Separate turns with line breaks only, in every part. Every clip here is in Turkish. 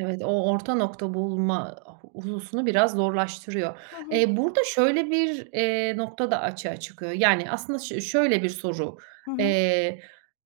Evet, o orta nokta bulma hususunu biraz zorlaştırıyor.
Hı hı.
Eee, burada şöyle bir, eee, nokta da açığa çıkıyor. Yani aslında şö şöyle bir soru.
Hı hı.
Eee,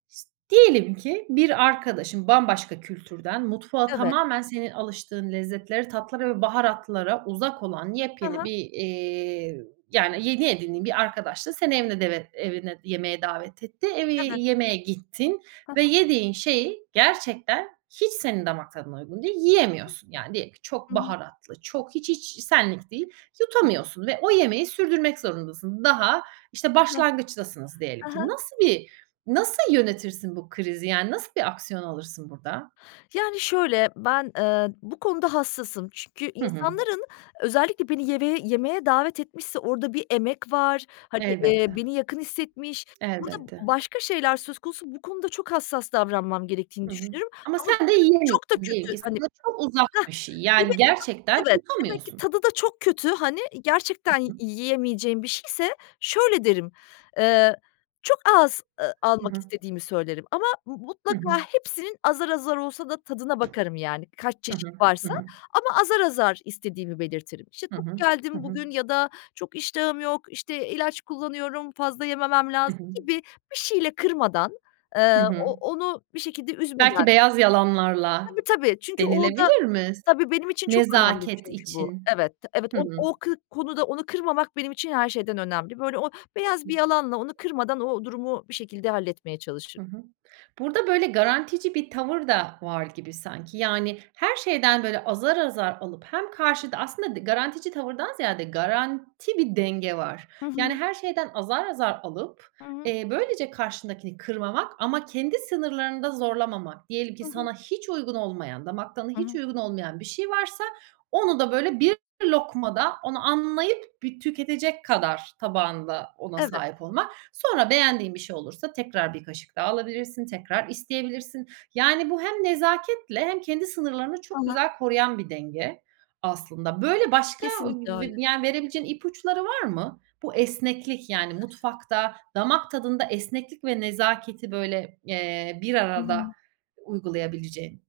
s diyelim ki bir arkadaşın, bambaşka kültürden mutfağı
Evet.
tamamen senin alıştığın lezzetlere, tatlara ve baharatlara uzak olan
Hı
yepyeni
hı.
bir, iii, yani yeni edindiğin bir arkadaş da seni evine devet evine yemeğe davet etti. Evi
Evet.
yemeğe gittin
Hı
ve
hı.
yediğin şey gerçekten hiç senin damak tadına uygun değil, yiyemiyorsun. Yani diyelim ki çok
Hı hı.
baharatlı, çok hiç, hiç, senlik değil, yutamıyorsun ve o yemeği sürdürmek zorundasın. Daha, işte,
Hah.
başlangıçtasınız diyelim
Hı
ki.
hı.
Nasıl bir nasıl yönetirsin bu krizi? Yani nasıl bir aksiyon alırsın burada?
Yani şöyle, ben, ııı, bu konuda hassasım. Çünkü
Hı hı.
insanların özellikle beni yemeve yemeğe davet etmişse orada bir emek var, hani, eee,
Elbette.
beni yakın hissetmiş, burada
Elbette.
başka şeyler söz konusu, bu konuda çok hassas davranmam gerektiğini
Hı hı.
düşünürüm
Ama
ama
sen de
diyelim ki çok da
yiyemiyorsun. Diyelim
kötü,
ki
hani
sana çok uzak
Hah,
bir şey.
bir de
Yani
çok
gerçekten
Evet, demek ki
yutamıyorsun.
tadı da çok kötü, hani, gerçekten yi
Hı hı.
yiyemeyeceğim bir şeyse, şöyle derim, ııı, çok az, ııı,
Hı
almak
hı.
istediğimi söylerim ama m
Hı hı.
mutlaka hepsinin azar azar olsa da tadına bakarım yani, kaç
Hı
çeşit
hı. Hı
varsa
hı.
ama azar azar istediğimi belirtirim. İşte,
Hı
tok
hı. Hı
geldim
hı.
bugün ya da çok iştahım yok, işte, ilaç kullanıyorum, fazla yememem
Hı
lazım
hı.
gibi, bir şeyle kırmadan, ııı,
Hı
o
hı.
onu bir şekilde üzmeden.
Belki beyaz yalanlarla,
Tabii, tabii, çünkü orada
denilebilir mi? S
Tabii benim için çok önemli
nezaket
çünkü bu.
için.
Evet, te evet,
Hı
o
hı.
o kı konuda onu kırmamak benim için her şeyden önemli. Böyle o beyaz bir yalanla onu kırmadan o durumu bir şekilde halletmeye
Hı
çalışırım.
hı. Burada, böyle, garantici bir tavır da, var gibi sanki. Yani her şeyden, böyle, azar azar alıp hem
Hı hı.
karşıda aslında garantici tavırdan ziyade, garanti bir denge var.
Hı
Yani
hı.
her şeyden azar azar alıp,
Hı hı.
eee, böylece karşındakini kırmamak ama kendi sınırlarını da zorlamamak, diyelim ki
Hı hı.
sana hiç uygun olmayan, damak tadına
Hı
hiç
hı.
uygun olmayan bir şey varsa onu da böyle bir lokmada, onu anlayıp bir tüketecek kadar tabağında ona
Evet.
sahip olmak. Sonra beğendiğin bir şey olursa tekrar bir kaşık daha alabilirsin, tekrar isteyebilirsin. Yani bu hem nezaketle hem kendi sınırlarını çok
[unintelligible]
güzel koruyan bir denge, aslında. Böyle başka
Kesinlikle öyle.
b b yani ve verebileceğin ipuçları var mı? Bu esneklik, yani mutfakta, damak tadında esneklik ve nezaketi böyle, eee, bir
Hı
arada
hı.
uygulayabileceğin.